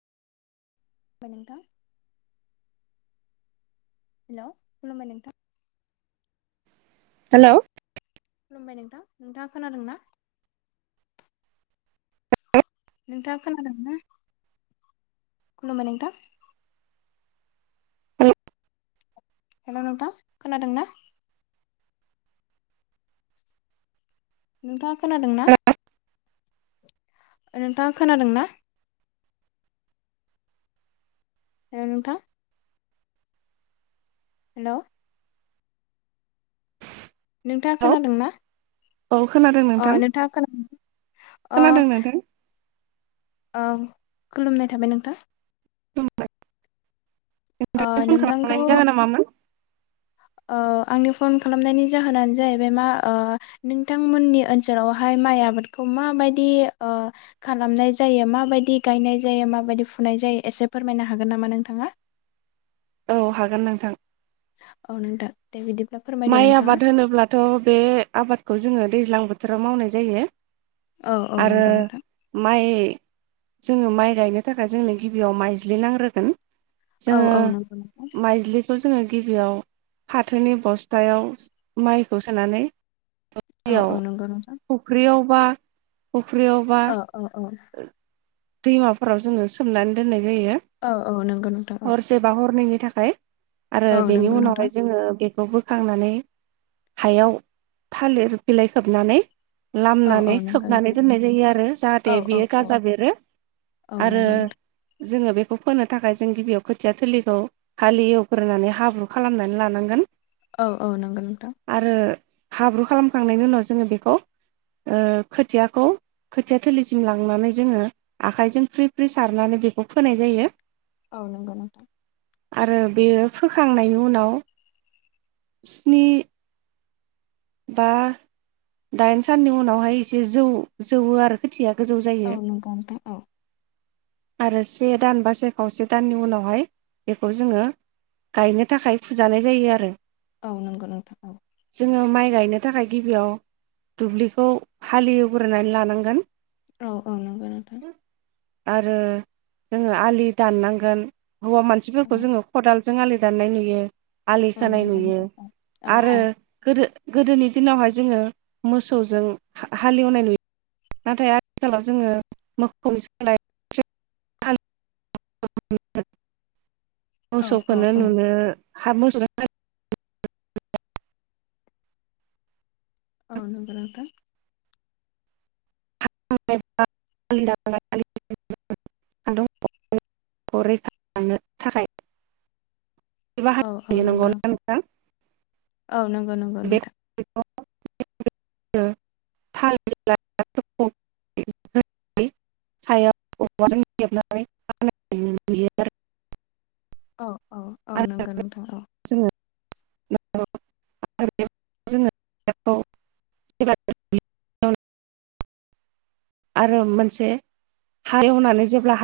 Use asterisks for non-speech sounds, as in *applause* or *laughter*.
बाय नोंथां। हेलौ खुलुमबाय नोंथां। हेलौ। खुलुमबाय नोंथां नोंथाङा खोनादों ना? नोंथाङा खोनादोंना? खुलुमबाय नोंथां। हेलौ हेल' नोंथां। खोनादोंना? *inaudible* नोंथांङा खोनादोंना? नोंथाङा खोनादोंना? *inaudible* ए नोंथां हेल'। नोंथाङा खोनादोंना? औ खोनादों अ नोंथां नोंथाङा खोनादोंना? अ खोनादों नोंथां ओं खुलुमनाय थाबाय नोंथां। खुलुमबाय। ओ नोंथांनि फन नोंथांखौ खालामनायनि जाहोना मामोन? ओ आंनि फन खालामनायनि जाहोनानो जाहैबाय मा ओ नोंथांमोननि ओनसोलावहाय माइ आबादखौ माबायदि ओ खालामनाय जायो? माबायदि गायनाय जायो? माबायदि फुनाय जायो एसे फोरमायनो हागोन नामा नोंथाङा? औ हागोन नोंथां। औ नोंथां। दे बिदिब्ला फोरमायदो माइ नोंथाङा आबाद होनोब्लाथ' बे आबादखौ जोङो दैज्लां बोथोराव मावनाय जायो। औ औ आरो नंगौ नोंथां माइ जोङो माइ गायनो थाखाय जोंनो गिबियाव माइज्लि नांग्रोगोन। औ जोङो औ नंगौ नोंथां माइज्लिखौ जोङो गिबियाव फाथोनि बस्थ थायाव माइखौ सोनानै औ औ नंगौ नोंथां *unintelligible* फुख्रियाव बा! फुख्रियावबा। औ औ औ *inaudible* दैमाफोराव जोङो सोमनानै दोननाय जायो औ औ नंगौ नोंथां हसे बा हरनैनि थाखाय। आरो औ बेनि नंगौ नोंथां उनावहाय जोंङो बे बेखौ बोखांनानै, हायाव थालिर बिलाय खोबनानै - औ औ लामनानै, नंगौ खोबनानै नोंथां दोननाय जायो आरो जाहाथे औ दे औ बेयो औ गाजा बेरो औ आरो नंगौ नोंथां जोङो बेखौ फोनो थाखाय जों गिबियाव खोथिया थलिखौ हाल एवग्रोनानै हाब्रु खालामनानै लानांगोन औ औ नंगौ नोंथां आरो हाब्रु खालामखांनायनि उनाव जोङो बेखौ ओ खोथियाखौ खोथिया थोलिसिम लांनानै जोङो आखायजों फ्रि फ्रि सारनानै बेखौ फोनाय जायो औ नंगौ नोंथां आरो बेयो फोखांनायनि उनाव स्नि बा दाइन साननि उनावहाय एसे जौ जौवो आरो खोथिया गोजौ औ जायो नंगौ नोंथां औ आरो से दान बा से खावसे दाननि उनावहाय बेखौ जोङो गायनो थाखाय फुजानाय जायो आरो औ नंगौ नोंथां औ जोङो माइ गायनो थाखाय गिबियाव दुब्लिखौ हााललिवग्रोनानै लानांगोन औ औ नंगौ नोंथां आरो जोङो आलि दाननांगोन हौवा औ मानसिफोरखौ जोङो खदाल जों आलि दान्नाय नुयो आलि औ सोनानाय नंगौ नुयो नोंथां औ औ आरो औ गोदो गोदोनि दिनावहाय जोङो मोसौजों हालेवनाय नुयो नाथाय आथिखालाव जोङो मोसौनि सालाय औ मोसौखौनो औ नुनो *unintelligible* औ *unintelligible* *unintelligible* नंगौ ना नोंथां औ नंगौ नंगौ बे नोंथां *unintelligible* औ औ औ आरो नंगोन नोंथां औ *unintelligible* *unintelligible*